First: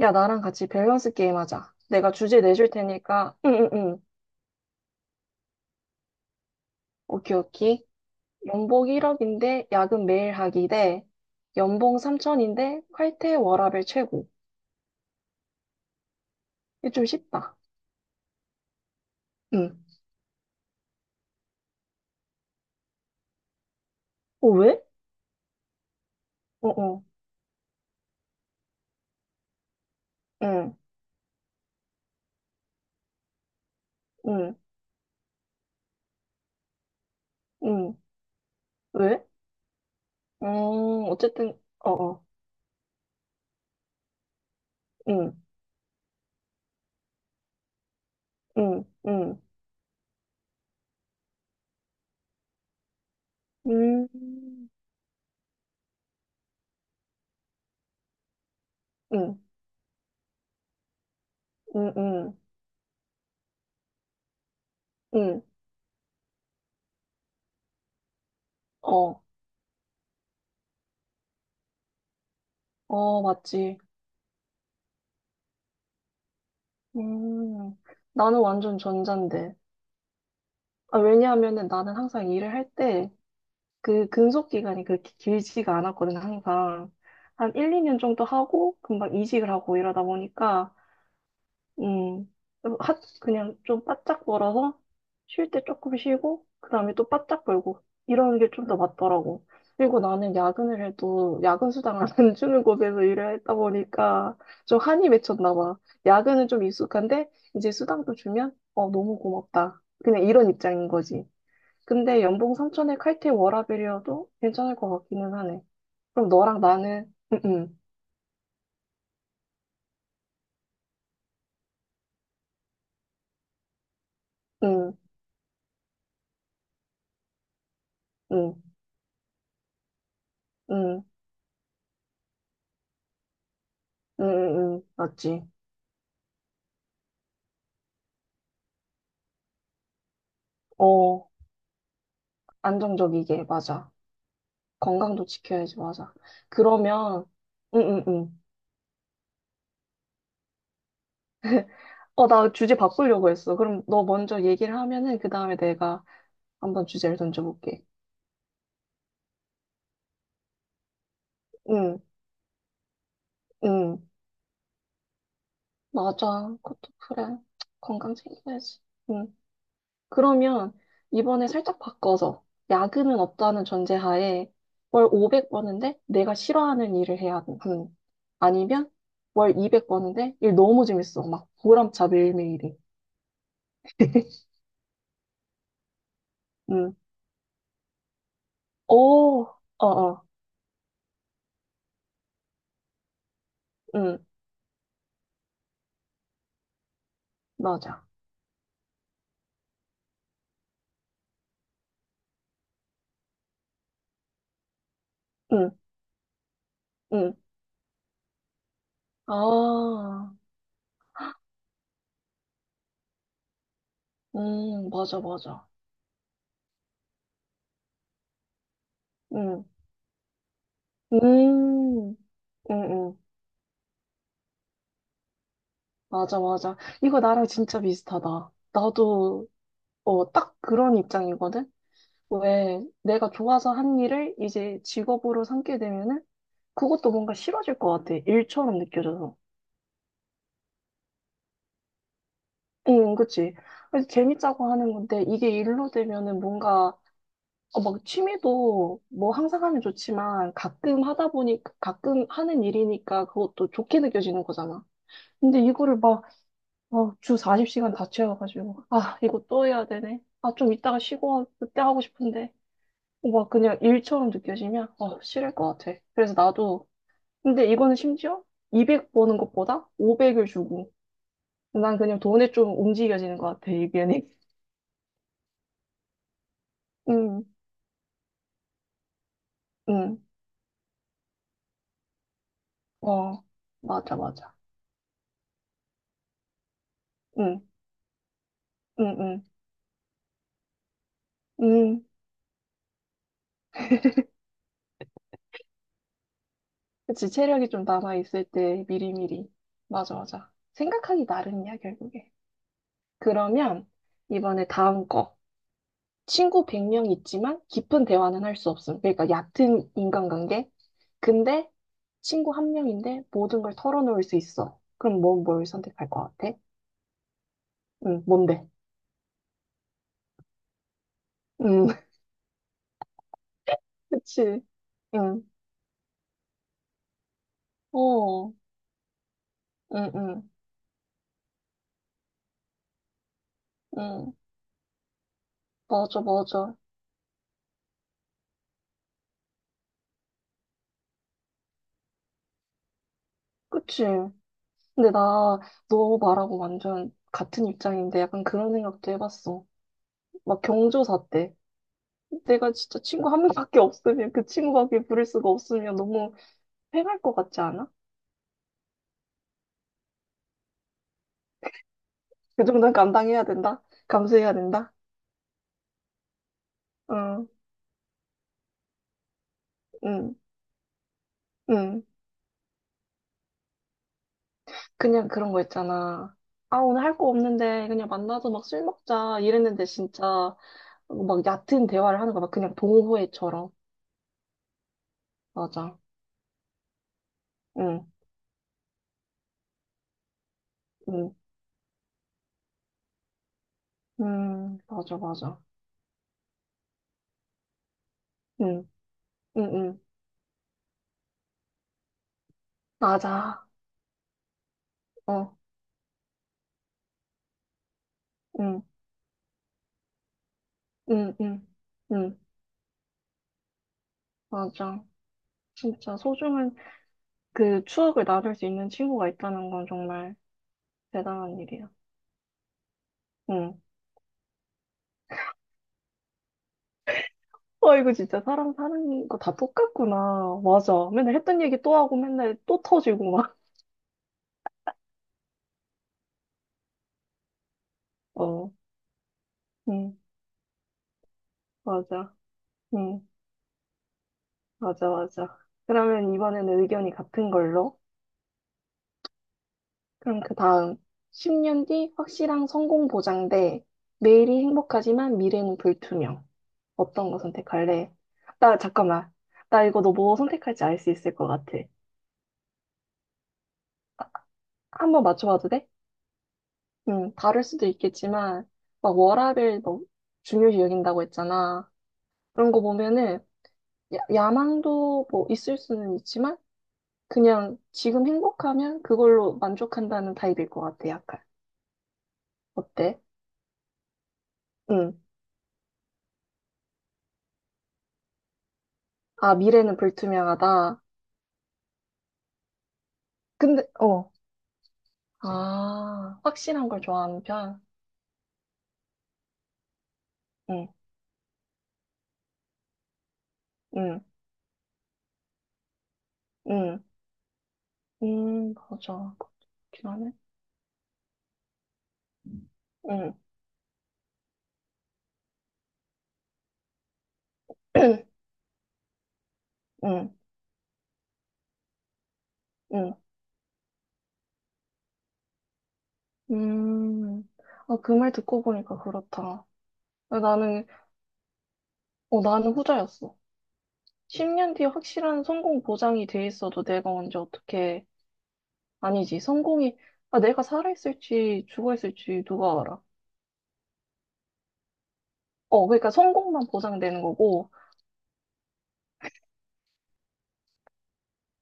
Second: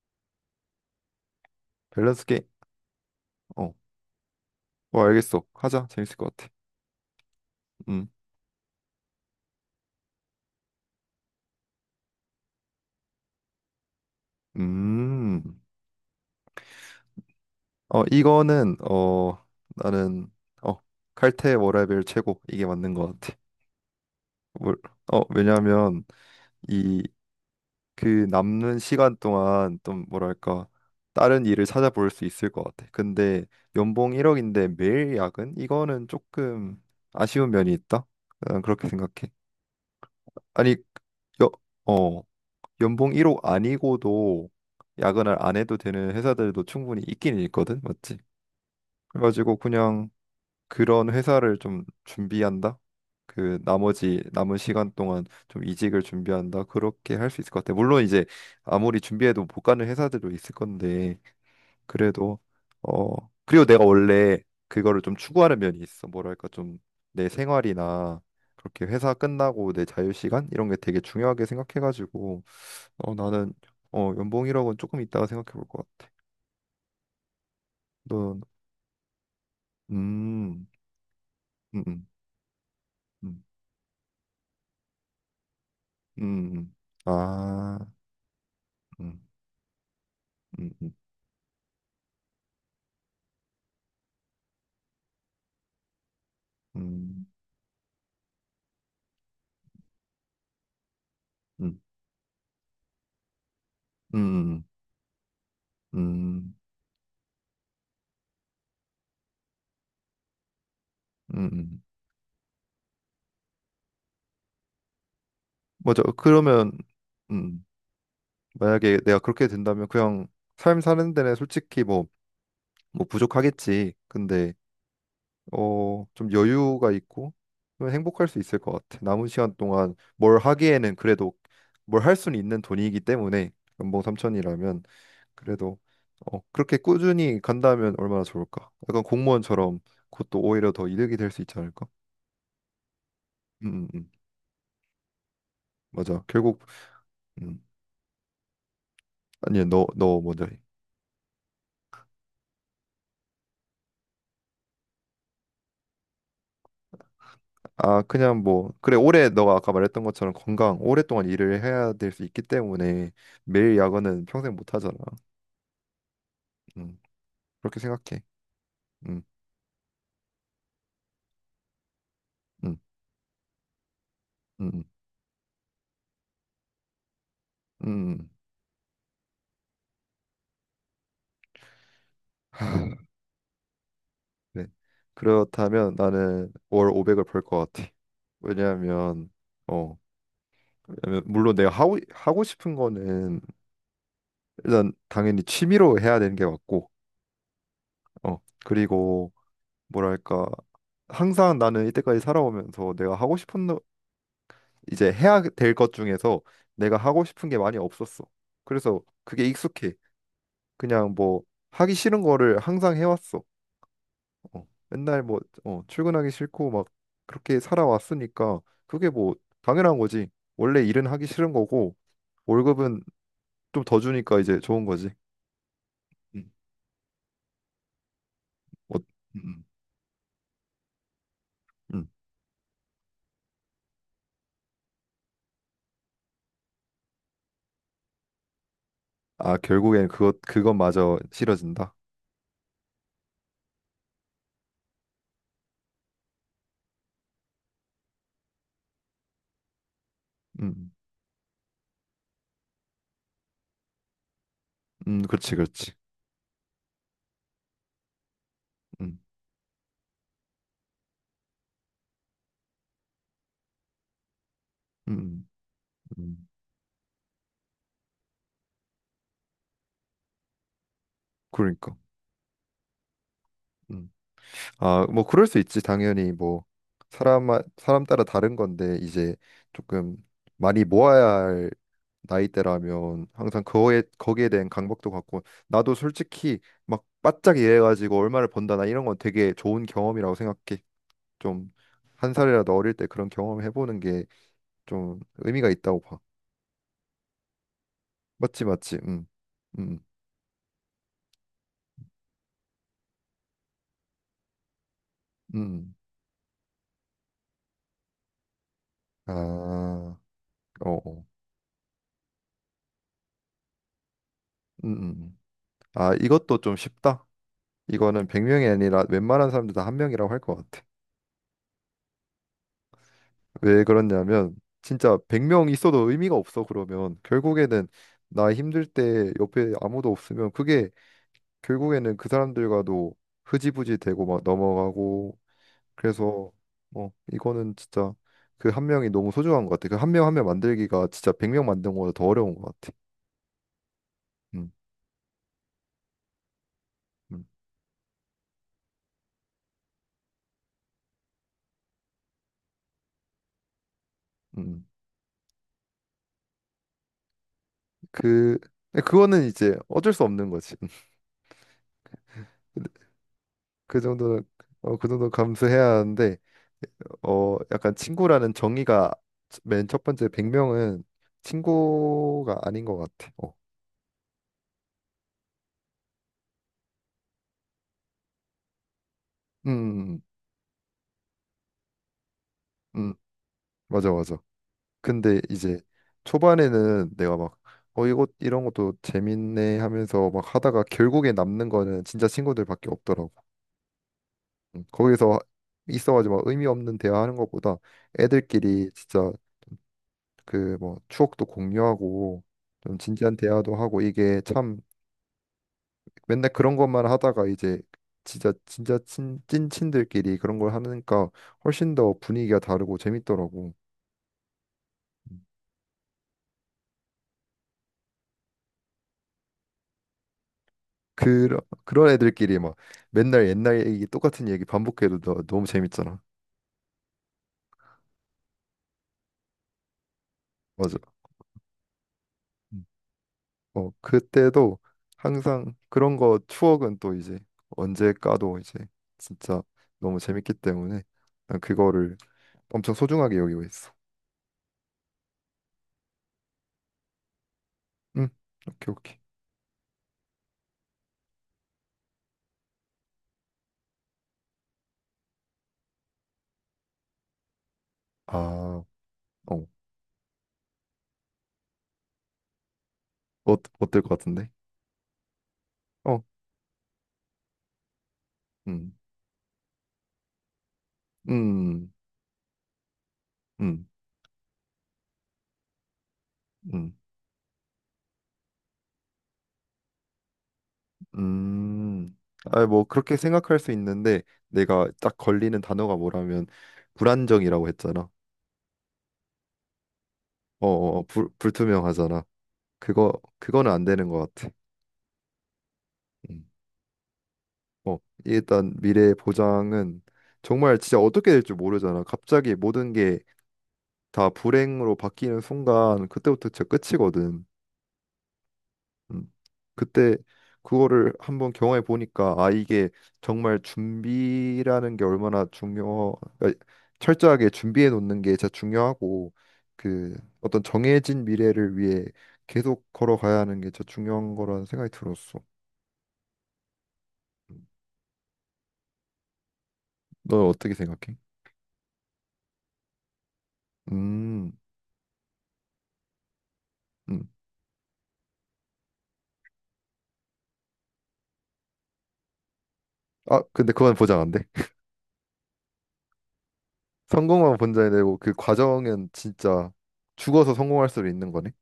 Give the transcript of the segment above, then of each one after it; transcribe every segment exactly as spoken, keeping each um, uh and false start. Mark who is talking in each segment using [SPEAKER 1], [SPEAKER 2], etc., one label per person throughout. [SPEAKER 1] 야, 나랑 같이 밸런스 게임 하자. 내가
[SPEAKER 2] 밸런스
[SPEAKER 1] 주제
[SPEAKER 2] 게임.
[SPEAKER 1] 내줄 테니까. 응, 응,
[SPEAKER 2] 어,
[SPEAKER 1] 응.
[SPEAKER 2] 어, 알겠어. 하자. 재밌을 것 같아.
[SPEAKER 1] 오케이, 오케이.
[SPEAKER 2] 음,
[SPEAKER 1] 연봉 일 억인데 야근 매일 하기 대 연봉 삼천인데 칼퇴 워라밸 최고.
[SPEAKER 2] 음.
[SPEAKER 1] 이게 좀 쉽다.
[SPEAKER 2] 어, 이거는 어
[SPEAKER 1] 응.
[SPEAKER 2] 나는 어 칼퇴 워라밸 최고 이게 맞는 것 같아.
[SPEAKER 1] 어,
[SPEAKER 2] 뭘-
[SPEAKER 1] 왜?
[SPEAKER 2] 어, 왜냐하면
[SPEAKER 1] 어,
[SPEAKER 2] 이
[SPEAKER 1] 어.
[SPEAKER 2] 그 남는 시간 동안 좀 뭐랄까
[SPEAKER 1] 응,
[SPEAKER 2] 다른 일을 찾아볼 수 있을 것 같아. 근데 연봉
[SPEAKER 1] 응,
[SPEAKER 2] 일억인데 매일 야근? 이거는 조금 아쉬운 면이
[SPEAKER 1] 응.
[SPEAKER 2] 있다. 난 그렇게
[SPEAKER 1] 왜?
[SPEAKER 2] 생각해. 아니,
[SPEAKER 1] 음,
[SPEAKER 2] 여,
[SPEAKER 1] 어쨌든, 어,
[SPEAKER 2] 어.
[SPEAKER 1] 어.
[SPEAKER 2] 연봉 일억 아니고도
[SPEAKER 1] 응,
[SPEAKER 2] 야근을 안 해도 되는 회사들도 충분히 있긴 있거든, 맞지?
[SPEAKER 1] 응, 응.
[SPEAKER 2] 그래가지고 그냥 그런 회사를 좀 준비한다. 그
[SPEAKER 1] 음,
[SPEAKER 2] 나머지 남은 시간 동안 좀 이직을 준비한다. 그렇게 할 수 있을 것 같아. 물론 이제 아무리
[SPEAKER 1] 응,
[SPEAKER 2] 준비해도 못 가는 회사들도 있을 건데
[SPEAKER 1] 응, 응,
[SPEAKER 2] 그래도 어 그리고 내가 원래 그거를 좀
[SPEAKER 1] 응.
[SPEAKER 2] 추구하는 면이 있어. 뭐랄까 좀 내 생활이나 그렇게 회사
[SPEAKER 1] 어,
[SPEAKER 2] 끝나고 내 자유 시간 이런 게 되게 중요하게 생각해가지고 어,
[SPEAKER 1] 어,
[SPEAKER 2] 나는
[SPEAKER 1] 맞지.
[SPEAKER 2] 어, 연봉이라고는 조금 이따가 생각해 볼 것 같아.
[SPEAKER 1] 음,
[SPEAKER 2] 넌?
[SPEAKER 1] 나는 완전 전자인데.
[SPEAKER 2] 음,
[SPEAKER 1] 아, 왜냐하면은
[SPEAKER 2] 음,
[SPEAKER 1] 나는
[SPEAKER 2] 음,
[SPEAKER 1] 항상 일을 할 때
[SPEAKER 2] 음,
[SPEAKER 1] 그 근속 기간이 그렇게 길지가 않았거든,
[SPEAKER 2] 음, 음.
[SPEAKER 1] 항상. 한 일,
[SPEAKER 2] 아,
[SPEAKER 1] 이 년 정도 하고 금방
[SPEAKER 2] 음,
[SPEAKER 1] 이직을 하고 이러다
[SPEAKER 2] 음,
[SPEAKER 1] 보니까,
[SPEAKER 2] 음,
[SPEAKER 1] 음, 하, 그냥 좀 바짝 벌어서 쉴 때 조금 쉬고, 그 다음에 또
[SPEAKER 2] 음,
[SPEAKER 1] 바짝 벌고, 이런 게 좀 더 맞더라고. 그리고 나는 야근을 해도 야근
[SPEAKER 2] 음,
[SPEAKER 1] 수당을 안 주는 곳에서 일을 했다
[SPEAKER 2] 음,
[SPEAKER 1] 보니까
[SPEAKER 2] 음,
[SPEAKER 1] 좀 한이 맺혔나 봐. 야근은
[SPEAKER 2] 음,
[SPEAKER 1] 좀 익숙한데, 이제 수당도 주면, 어, 너무 고맙다. 그냥 이런 입장인 거지.
[SPEAKER 2] 음. 음.
[SPEAKER 1] 근데 연봉 삼천에 칼퇴 워라밸이어도 괜찮을 것 같기는 하네.
[SPEAKER 2] 맞아.
[SPEAKER 1] 그럼 너랑
[SPEAKER 2] 그러면
[SPEAKER 1] 나는,
[SPEAKER 2] 음,
[SPEAKER 1] 응,
[SPEAKER 2] 만약에 내가 그렇게 된다면 그냥 삶 사는 데는 솔직히 뭐, 뭐 부족하겠지. 근데
[SPEAKER 1] 응, 응,
[SPEAKER 2] 어, 좀 여유가 있고 그러면 행복할 수
[SPEAKER 1] 응,
[SPEAKER 2] 있을 것 같아. 남은 시간 동안 뭘 하기에는
[SPEAKER 1] 응,
[SPEAKER 2] 그래도 뭘 할 수는 있는 돈이기 때문에 연봉 삼
[SPEAKER 1] 응,
[SPEAKER 2] 천이라
[SPEAKER 1] 응, 응,
[SPEAKER 2] 면
[SPEAKER 1] 맞지.
[SPEAKER 2] 그래도 어, 그렇게 꾸준히 간다면 얼마나 좋을까? 약간 공무원처럼 그것도 오히려 더 이득이
[SPEAKER 1] 어,
[SPEAKER 2] 될 수 있지 않을까?
[SPEAKER 1] 안정적이게,
[SPEAKER 2] 음, 음,
[SPEAKER 1] 맞아.
[SPEAKER 2] 음.
[SPEAKER 1] 건강도 지켜야지, 맞아.
[SPEAKER 2] 맞아. 결국
[SPEAKER 1] 그러면,
[SPEAKER 2] 음.
[SPEAKER 1] 응, 응, 응.
[SPEAKER 2] 아니, 너, 너 먼저 해.
[SPEAKER 1] 어, 나 주제 바꾸려고 했어. 그럼 너 먼저 얘기를 하면은, 그 다음에 내가 한번 주제를 던져볼게.
[SPEAKER 2] 아, 그냥 뭐 그래 올해 너가 아까 말했던 것처럼 건강 오랫동안 일을 해야
[SPEAKER 1] 응,
[SPEAKER 2] 될 수 있기 때문에 매일
[SPEAKER 1] 응,
[SPEAKER 2] 야근은 평생 못 하잖아.
[SPEAKER 1] 맞아. 그것도
[SPEAKER 2] 음.
[SPEAKER 1] 그래.
[SPEAKER 2] 그렇게
[SPEAKER 1] 건강
[SPEAKER 2] 생각해.
[SPEAKER 1] 챙겨야지.
[SPEAKER 2] 음.
[SPEAKER 1] 응. 그러면 이번에 살짝 바꿔서
[SPEAKER 2] 음.
[SPEAKER 1] 야근은 없다는 전제하에
[SPEAKER 2] 음,
[SPEAKER 1] 월 오백 버는데 내가 싫어하는 일을 해야 하는,
[SPEAKER 2] 음,
[SPEAKER 1] 아니면 월 이백 버는데 일 너무 재밌어 막 보람차 매일매일이.
[SPEAKER 2] 네. 그렇다면 나는 월
[SPEAKER 1] 음.
[SPEAKER 2] 오백을 벌 것 같아. 왜냐하면
[SPEAKER 1] 오,
[SPEAKER 2] 어,
[SPEAKER 1] 어어.
[SPEAKER 2] 왜냐면 물론 내가 하고 하고 싶은 거는
[SPEAKER 1] 음.
[SPEAKER 2] 일단 당연히 취미로 해야 되는 게 맞고,
[SPEAKER 1] 맞아.
[SPEAKER 2] 어, 그리고 뭐랄까 항상 나는 이때까지 살아오면서 내가 하고 싶은 노- 이제 해야
[SPEAKER 1] 음.
[SPEAKER 2] 될 것 중에서 내가 하고
[SPEAKER 1] 음.
[SPEAKER 2] 싶은 게 많이 없었어. 그래서 그게 익숙해.
[SPEAKER 1] 아,
[SPEAKER 2] 그냥 뭐 하기 싫은 거를 항상 해왔어. 어,
[SPEAKER 1] 음, 맞아,
[SPEAKER 2] 맨날 뭐
[SPEAKER 1] 맞아.
[SPEAKER 2] 어, 출근하기 싫고 막 그렇게 살아왔으니까 그게 뭐
[SPEAKER 1] 음,
[SPEAKER 2] 당연한 거지. 원래 일은
[SPEAKER 1] 음,
[SPEAKER 2] 하기 싫은 거고
[SPEAKER 1] 음,
[SPEAKER 2] 월급은
[SPEAKER 1] 음,
[SPEAKER 2] 좀 더 주니까 이제 좋은 거지.
[SPEAKER 1] 맞아,
[SPEAKER 2] 음.
[SPEAKER 1] 맞아. 이거 나랑 진짜 비슷하다.
[SPEAKER 2] 어,
[SPEAKER 1] 나도,
[SPEAKER 2] 음,
[SPEAKER 1] 어, 딱 그런 입장이거든?
[SPEAKER 2] 음. 음.
[SPEAKER 1] 왜 내가 좋아서 한 일을 이제 직업으로 삼게 되면은 그것도 뭔가 싫어질 것 같아. 일처럼 느껴져서.
[SPEAKER 2] 아, 결국엔 그것 그것마저 싫어진다.
[SPEAKER 1] 응, 그치. 그래서 재밌자고 하는 건데 이게 일로 되면은 뭔가, 어, 막 취미도 뭐 항상 하면 좋지만
[SPEAKER 2] 음.
[SPEAKER 1] 가끔 하다 보니 가끔 하는 일이니까 그것도 좋게 느껴지는 거잖아.
[SPEAKER 2] 음, 그렇지,
[SPEAKER 1] 근데
[SPEAKER 2] 그렇지.
[SPEAKER 1] 이거를 막, 어, 주 사십 시간 다 채워가지고, 아,
[SPEAKER 2] 음.
[SPEAKER 1] 이거 또 해야 되네. 아, 좀 이따가 쉬고, 그때 하고 싶은데. 어, 막 그냥 일처럼 느껴지면, 어,
[SPEAKER 2] 음.
[SPEAKER 1] 싫을 것 같아. 그래서
[SPEAKER 2] 음.
[SPEAKER 1] 나도. 근데 이거는 심지어 이백 버는 것보다 오백을 주고.
[SPEAKER 2] 그러니까.
[SPEAKER 1] 난 그냥 돈에 좀 움직여지는 것 같아,
[SPEAKER 2] 음.
[SPEAKER 1] 의견이.
[SPEAKER 2] 아, 뭐 그럴 수 있지. 당연히 뭐
[SPEAKER 1] 응,
[SPEAKER 2] 사람 사람 따라 다른 건데 이제 조금
[SPEAKER 1] 응,
[SPEAKER 2] 많이 모아야 할 나이대라면
[SPEAKER 1] 어,
[SPEAKER 2] 항상 그거에
[SPEAKER 1] 맞아,
[SPEAKER 2] 거기에
[SPEAKER 1] 맞아.
[SPEAKER 2] 대한 강박도 갖고 나도 솔직히 막 바짝
[SPEAKER 1] 응,
[SPEAKER 2] 일해가지고 얼마를 번다 나 이런
[SPEAKER 1] 응,
[SPEAKER 2] 건
[SPEAKER 1] 응,
[SPEAKER 2] 되게 좋은 경험이라고 생각해. 좀
[SPEAKER 1] 응.
[SPEAKER 2] 한 살이라도 어릴 때 그런 경험을 해보는 게 좀 의미가 있다고 봐.
[SPEAKER 1] 그치, 체력이 좀 남아있을
[SPEAKER 2] 맞지
[SPEAKER 1] 때
[SPEAKER 2] 맞지. 음.
[SPEAKER 1] 미리미리.
[SPEAKER 2] 음.
[SPEAKER 1] 맞아, 맞아. 생각하기 나름이야, 결국에. 그러면 이번에 다음 거.
[SPEAKER 2] 음.
[SPEAKER 1] 친구 백 명 있지만 깊은 대화는 할 수 없음, 그러니까
[SPEAKER 2] 아.
[SPEAKER 1] 얕은 인간관계.
[SPEAKER 2] 어. 어.
[SPEAKER 1] 근데 친구 한 명인데 모든 걸 털어놓을 수 있어.
[SPEAKER 2] 음.
[SPEAKER 1] 그럼 뭐
[SPEAKER 2] 음.
[SPEAKER 1] 뭘 선택할
[SPEAKER 2] 아,
[SPEAKER 1] 것 같아?
[SPEAKER 2] 이것도 좀 쉽다.
[SPEAKER 1] 응,
[SPEAKER 2] 이거는
[SPEAKER 1] 뭔데?
[SPEAKER 2] 백 명이 아니라 웬만한 사람들 다 한 명이라고 할 것 같아.
[SPEAKER 1] 응,
[SPEAKER 2] 왜 그러냐면
[SPEAKER 1] 그치.
[SPEAKER 2] 진짜
[SPEAKER 1] 응,
[SPEAKER 2] 백 명 있어도 의미가 없어. 그러면 결국에는
[SPEAKER 1] 어,
[SPEAKER 2] 나
[SPEAKER 1] 응,
[SPEAKER 2] 힘들 때 옆에 아무도
[SPEAKER 1] 응,
[SPEAKER 2] 없으면 그게 결국에는 그 사람들과도 흐지부지 되고
[SPEAKER 1] 응.
[SPEAKER 2] 막 넘어가고,
[SPEAKER 1] 맞아,
[SPEAKER 2] 그래서
[SPEAKER 1] 맞아.
[SPEAKER 2] 어 이거는 진짜 그 한 명이 너무 소중한 것 같아. 그 한 명 한 명 만들기가 진짜 백 명 만든 거보다 더 어려운 것 같아.
[SPEAKER 1] 그치.
[SPEAKER 2] 음,
[SPEAKER 1] 근데 나, 너 말하고 완전
[SPEAKER 2] 음,
[SPEAKER 1] 같은 입장인데 약간 그런 생각도 해봤어. 막 경조사 때. 내가 진짜 친구 한 명밖에 없으면, 그
[SPEAKER 2] 음.
[SPEAKER 1] 친구밖에 부를 수가 없으면 너무 패할 것 같지 않아?
[SPEAKER 2] 그 근데 그거는 이제 어쩔 수 없는 거지.
[SPEAKER 1] 그 정도는 감당해야 된다.
[SPEAKER 2] 그 정도는
[SPEAKER 1] 감수해야 된다.
[SPEAKER 2] 어, 그 정도 감수해야 하는데
[SPEAKER 1] 응,
[SPEAKER 2] 어, 약간 친구라는 정의가 맨 첫 번째
[SPEAKER 1] 응,
[SPEAKER 2] 백 명은
[SPEAKER 1] 응.
[SPEAKER 2] 친구가 아닌 것 같아. 어.
[SPEAKER 1] 그냥 그런 거 있잖아. 아, 오늘 할 거 없는데 그냥 만나서 막 술 먹자.
[SPEAKER 2] 음,
[SPEAKER 1] 이랬는데
[SPEAKER 2] 음,
[SPEAKER 1] 진짜. 어, 막 얕은 대화를 하는 거야. 막 그냥
[SPEAKER 2] 음, 음.
[SPEAKER 1] 동호회처럼.
[SPEAKER 2] 맞아, 맞아. 근데 이제
[SPEAKER 1] 맞아.
[SPEAKER 2] 초반에는 내가 막,
[SPEAKER 1] 응,
[SPEAKER 2] 어, 이거, 이런 것도 재밌네 하면서 막 하다가 결국에
[SPEAKER 1] 응,
[SPEAKER 2] 남는 거는 진짜 친구들밖에 없더라고.
[SPEAKER 1] 응,
[SPEAKER 2] 음,
[SPEAKER 1] 맞아,
[SPEAKER 2] 거기서
[SPEAKER 1] 맞아.
[SPEAKER 2] 있어가지고 막 의미 없는 대화하는 것보다
[SPEAKER 1] 응,
[SPEAKER 2] 애들끼리 진짜
[SPEAKER 1] 응, 응,
[SPEAKER 2] 그 뭐 추억도 공유하고 좀 진지한
[SPEAKER 1] 맞아.
[SPEAKER 2] 대화도 하고 이게 참
[SPEAKER 1] 어,
[SPEAKER 2] 맨날 그런 것만 하다가 이제 진짜
[SPEAKER 1] 응,
[SPEAKER 2] 진짜 친, 찐친들끼리 그런 걸 하니까
[SPEAKER 1] 응, 응,
[SPEAKER 2] 훨씬 더
[SPEAKER 1] 응,
[SPEAKER 2] 분위기가 다르고 재밌더라고.
[SPEAKER 1] 맞아. 진짜 소중한 그 추억을 나눌 수 있는 친구가 있다는 건 정말 대단한
[SPEAKER 2] 그런
[SPEAKER 1] 일이야.
[SPEAKER 2] 그런 애들끼리 막 맨날
[SPEAKER 1] 응.
[SPEAKER 2] 옛날 얘기 똑같은 얘기 반복해도 너, 너무 재밌잖아.
[SPEAKER 1] 와, 이거 진짜 사람 사는 거 다 똑같구나. 맞아.
[SPEAKER 2] 맞아.
[SPEAKER 1] 맨날 했던 얘기 또 하고 맨날 또
[SPEAKER 2] 음.
[SPEAKER 1] 터지고 막.
[SPEAKER 2] 어 그때도 항상 그런 거 추억은 또 이제 언제 까도
[SPEAKER 1] 어,
[SPEAKER 2] 이제 진짜
[SPEAKER 1] 응,
[SPEAKER 2] 너무 재밌기 때문에 난 그거를
[SPEAKER 1] 맞아.
[SPEAKER 2] 엄청
[SPEAKER 1] 응,
[SPEAKER 2] 소중하게 여기고 있어.
[SPEAKER 1] 맞아, 맞아. 그러면 이번에는 의견이 같은 걸로.
[SPEAKER 2] 응. 오케이 오케이.
[SPEAKER 1] 그럼 그 다음, 십 년 뒤 확실한 성공 보장 대 매일이 행복하지만 미래는 불투명. 어떤 거 선택할래?
[SPEAKER 2] 아,
[SPEAKER 1] 나,
[SPEAKER 2] 어.
[SPEAKER 1] 잠깐만. 나 이거 너 뭐 선택할지 알 수 있을 것 같아.
[SPEAKER 2] 어 어떨 것 같은데?
[SPEAKER 1] 한번 맞춰봐도 돼?
[SPEAKER 2] 어.
[SPEAKER 1] 응, 다를 수도 있겠지만,
[SPEAKER 2] 음.
[SPEAKER 1] 막 워라밸 너 중요시 여긴다고 했잖아.
[SPEAKER 2] 음.
[SPEAKER 1] 그런 거 보면은,
[SPEAKER 2] 음,
[SPEAKER 1] 야, 야망도 뭐 있을 수는 있지만,
[SPEAKER 2] 음,
[SPEAKER 1] 그냥 지금 행복하면 그걸로 만족한다는 타입일 것 같아, 약간.
[SPEAKER 2] 음. 아, 뭐 그렇게
[SPEAKER 1] 어때?
[SPEAKER 2] 생각할 수 있는데 내가 딱
[SPEAKER 1] 응.
[SPEAKER 2] 걸리는 단어가 뭐라면 불안정이라고 했잖아.
[SPEAKER 1] 아, 미래는
[SPEAKER 2] 어, 어,
[SPEAKER 1] 불투명하다.
[SPEAKER 2] 어, 불, 불투명하잖아. 그거 그거는 안
[SPEAKER 1] 근데,
[SPEAKER 2] 되는
[SPEAKER 1] 어,
[SPEAKER 2] 것 같아.
[SPEAKER 1] 아,
[SPEAKER 2] 음.
[SPEAKER 1] 확실한 걸 좋아하는 편?
[SPEAKER 2] 어, 일단 미래 보장은 정말
[SPEAKER 1] 응,
[SPEAKER 2] 진짜 어떻게 될지 모르잖아. 갑자기 모든 게
[SPEAKER 1] 응,
[SPEAKER 2] 다 불행으로 바뀌는 순간 그때부터 진짜
[SPEAKER 1] 응,
[SPEAKER 2] 끝이거든.
[SPEAKER 1] 응,
[SPEAKER 2] 음,
[SPEAKER 1] 맞아. 그렇긴
[SPEAKER 2] 그때
[SPEAKER 1] 하네.
[SPEAKER 2] 그거를 한번 경험해 보니까 아 이게
[SPEAKER 1] 응,
[SPEAKER 2] 정말 준비라는 게 얼마나 중요 그러니까 철저하게 준비해 놓는 게 진짜 중요하고 그
[SPEAKER 1] 응,
[SPEAKER 2] 어떤 정해진 미래를 위해 계속
[SPEAKER 1] 응,
[SPEAKER 2] 걸어가야 하는 게 진짜 중요한 거라는 생각이 들었어.
[SPEAKER 1] 음. 아, 그 말 듣고 보니까 그렇다. 아,
[SPEAKER 2] 너 어떻게
[SPEAKER 1] 나는,
[SPEAKER 2] 생각해?
[SPEAKER 1] 어, 나는 후자였어.
[SPEAKER 2] 음,
[SPEAKER 1] 십 년 뒤에 확실한 성공 보장이 돼 있어도 내가
[SPEAKER 2] 음.
[SPEAKER 1] 언제 어떻게, 아니지, 성공이, 아, 내가 살아있을지 죽어있을지 누가 알아.
[SPEAKER 2] 아 근데 그건 보장 안 돼.
[SPEAKER 1] 어, 그러니까 성공만 보장되는
[SPEAKER 2] 성공만
[SPEAKER 1] 거고,
[SPEAKER 2] 보장이 되고 그 과정은 진짜 죽어서 성공할 수도 있는 거네.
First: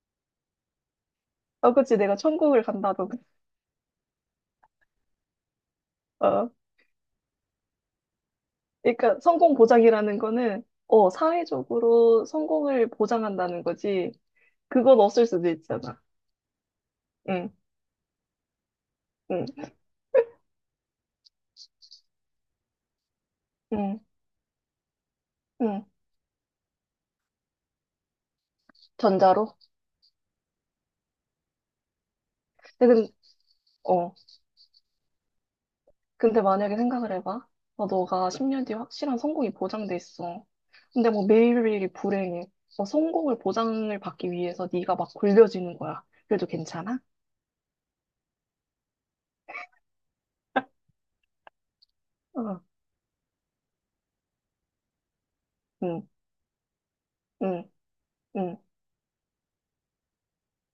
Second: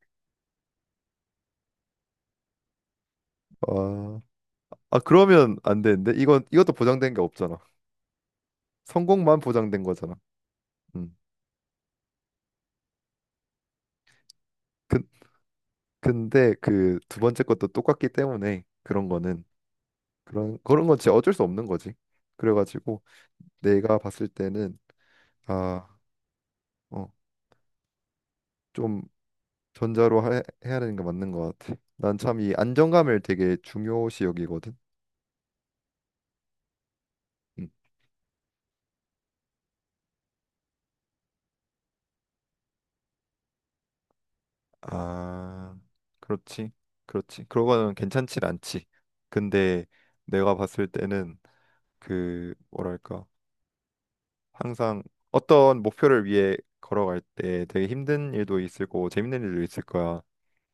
[SPEAKER 1] 아, 그치, 내가 천국을 간다던가.
[SPEAKER 2] 아, 아 그러면 안 되는데 이건 이것도 보장된 게 없잖아.
[SPEAKER 1] 그러니까
[SPEAKER 2] 성공만
[SPEAKER 1] 성공
[SPEAKER 2] 보장된 거잖아.
[SPEAKER 1] 보장이라는 거는 어,
[SPEAKER 2] 음.
[SPEAKER 1] 사회적으로 성공을 보장한다는 거지. 그건
[SPEAKER 2] 그,
[SPEAKER 1] 없을 수도 있잖아.
[SPEAKER 2] 근데 그 두 번째
[SPEAKER 1] 응,
[SPEAKER 2] 것도 똑같기 때문에 그런 거는
[SPEAKER 1] 응,
[SPEAKER 2] 그런 그런 건 진짜 어쩔 수 없는 거지. 그래가지고 내가
[SPEAKER 1] 응,
[SPEAKER 2] 봤을 때는
[SPEAKER 1] 응.
[SPEAKER 2] 아, 어, 좀
[SPEAKER 1] 전자로?
[SPEAKER 2] 전자로 하, 해야 되는 게 맞는 것 같아. 난 참 이
[SPEAKER 1] 근데,
[SPEAKER 2] 안정감을 되게
[SPEAKER 1] 어,
[SPEAKER 2] 중요시 여기거든.
[SPEAKER 1] 근데 만약에 생각을 해봐.
[SPEAKER 2] 음.
[SPEAKER 1] 어, 너가 십 년 뒤에 확실한 성공이 보장돼 있어. 근데 뭐 매일매일이 불행해. 어, 성공을 보장을 받기 위해서 네가 막
[SPEAKER 2] 아,
[SPEAKER 1] 굴려지는 거야. 그래도
[SPEAKER 2] 그렇지,
[SPEAKER 1] 괜찮아?
[SPEAKER 2] 그렇지. 그런 거는 괜찮진 않지. 근데 내가 봤을 때는 그
[SPEAKER 1] 어,
[SPEAKER 2] 뭐랄까 항상 어떤
[SPEAKER 1] 응,
[SPEAKER 2] 목표를 위해 걸어갈 때
[SPEAKER 1] 응,
[SPEAKER 2] 되게 힘든
[SPEAKER 1] 응.
[SPEAKER 2] 일도 있을 거고 재밌는 일도 있을 거야.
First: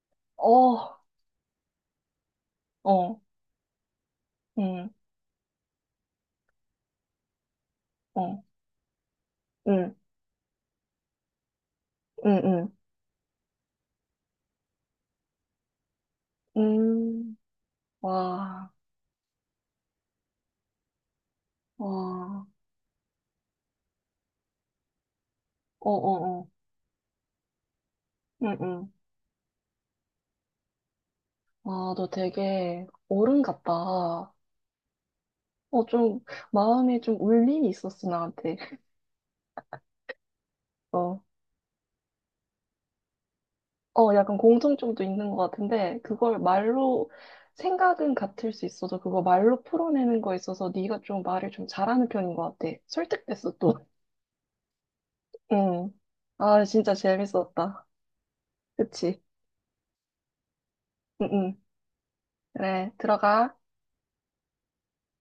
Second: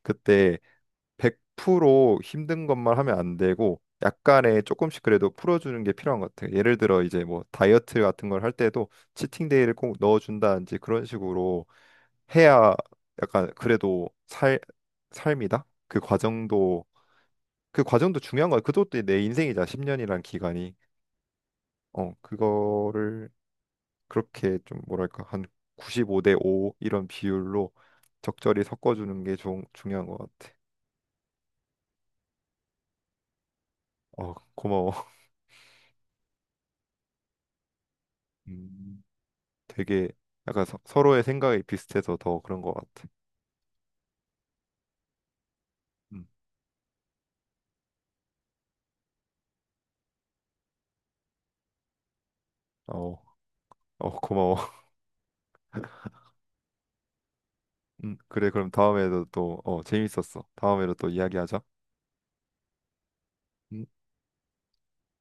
[SPEAKER 2] 그때
[SPEAKER 1] 어,
[SPEAKER 2] 백 프로 힘든 것만 하면
[SPEAKER 1] 어,
[SPEAKER 2] 안 되고 약간의
[SPEAKER 1] 응,
[SPEAKER 2] 조금씩 그래도 풀어주는 게 필요한 것 같아. 예를 들어 이제 뭐 다이어트 같은 걸
[SPEAKER 1] 어,
[SPEAKER 2] 할 때도 치팅 데이를
[SPEAKER 1] 응,
[SPEAKER 2] 꼭 넣어준다든지 그런 식으로
[SPEAKER 1] 응, 응.
[SPEAKER 2] 해야 약간 그래도 살 삶이다. 그
[SPEAKER 1] 응.
[SPEAKER 2] 과정도
[SPEAKER 1] 음,
[SPEAKER 2] 그 과정도 중요한 거야.
[SPEAKER 1] 와.
[SPEAKER 2] 그것도 내 인생이자 십 년이란 기간이. 어,
[SPEAKER 1] 와,
[SPEAKER 2] 그거를 그렇게 좀 뭐랄까 한 구십오 대
[SPEAKER 1] 어어어,
[SPEAKER 2] 오 이런 비율로 적절히
[SPEAKER 1] 응응.
[SPEAKER 2] 섞어주는 게 좀 중요한 것 같아.
[SPEAKER 1] 아, 너 되게 어른
[SPEAKER 2] 어,
[SPEAKER 1] 같다.
[SPEAKER 2] 고마워.
[SPEAKER 1] 어, 좀, 마음에 좀 울림이 있었어, 나한테.
[SPEAKER 2] 음, 되게 약간 서, 서로의
[SPEAKER 1] 어,
[SPEAKER 2] 생각이 비슷해서 더 그런 것 같아.
[SPEAKER 1] 어, 약간 공통점도 있는 것 같은데,
[SPEAKER 2] 음,
[SPEAKER 1] 그걸 말로, 생각은 같을 수 있어도, 그거 말로 풀어내는 거에 있어서 네가 좀 말을 좀 잘하는 편인 것 같아.
[SPEAKER 2] 어,
[SPEAKER 1] 설득됐어, 또.
[SPEAKER 2] 어, 고마워.
[SPEAKER 1] 응. 아, 진짜 재밌었다.
[SPEAKER 2] 음, 그래, 그럼
[SPEAKER 1] 그치?
[SPEAKER 2] 다음에도 또, 어, 재밌었어. 다음에도 또
[SPEAKER 1] 응응.
[SPEAKER 2] 이야기하자.
[SPEAKER 1] 그래, 들어가.
[SPEAKER 2] 음.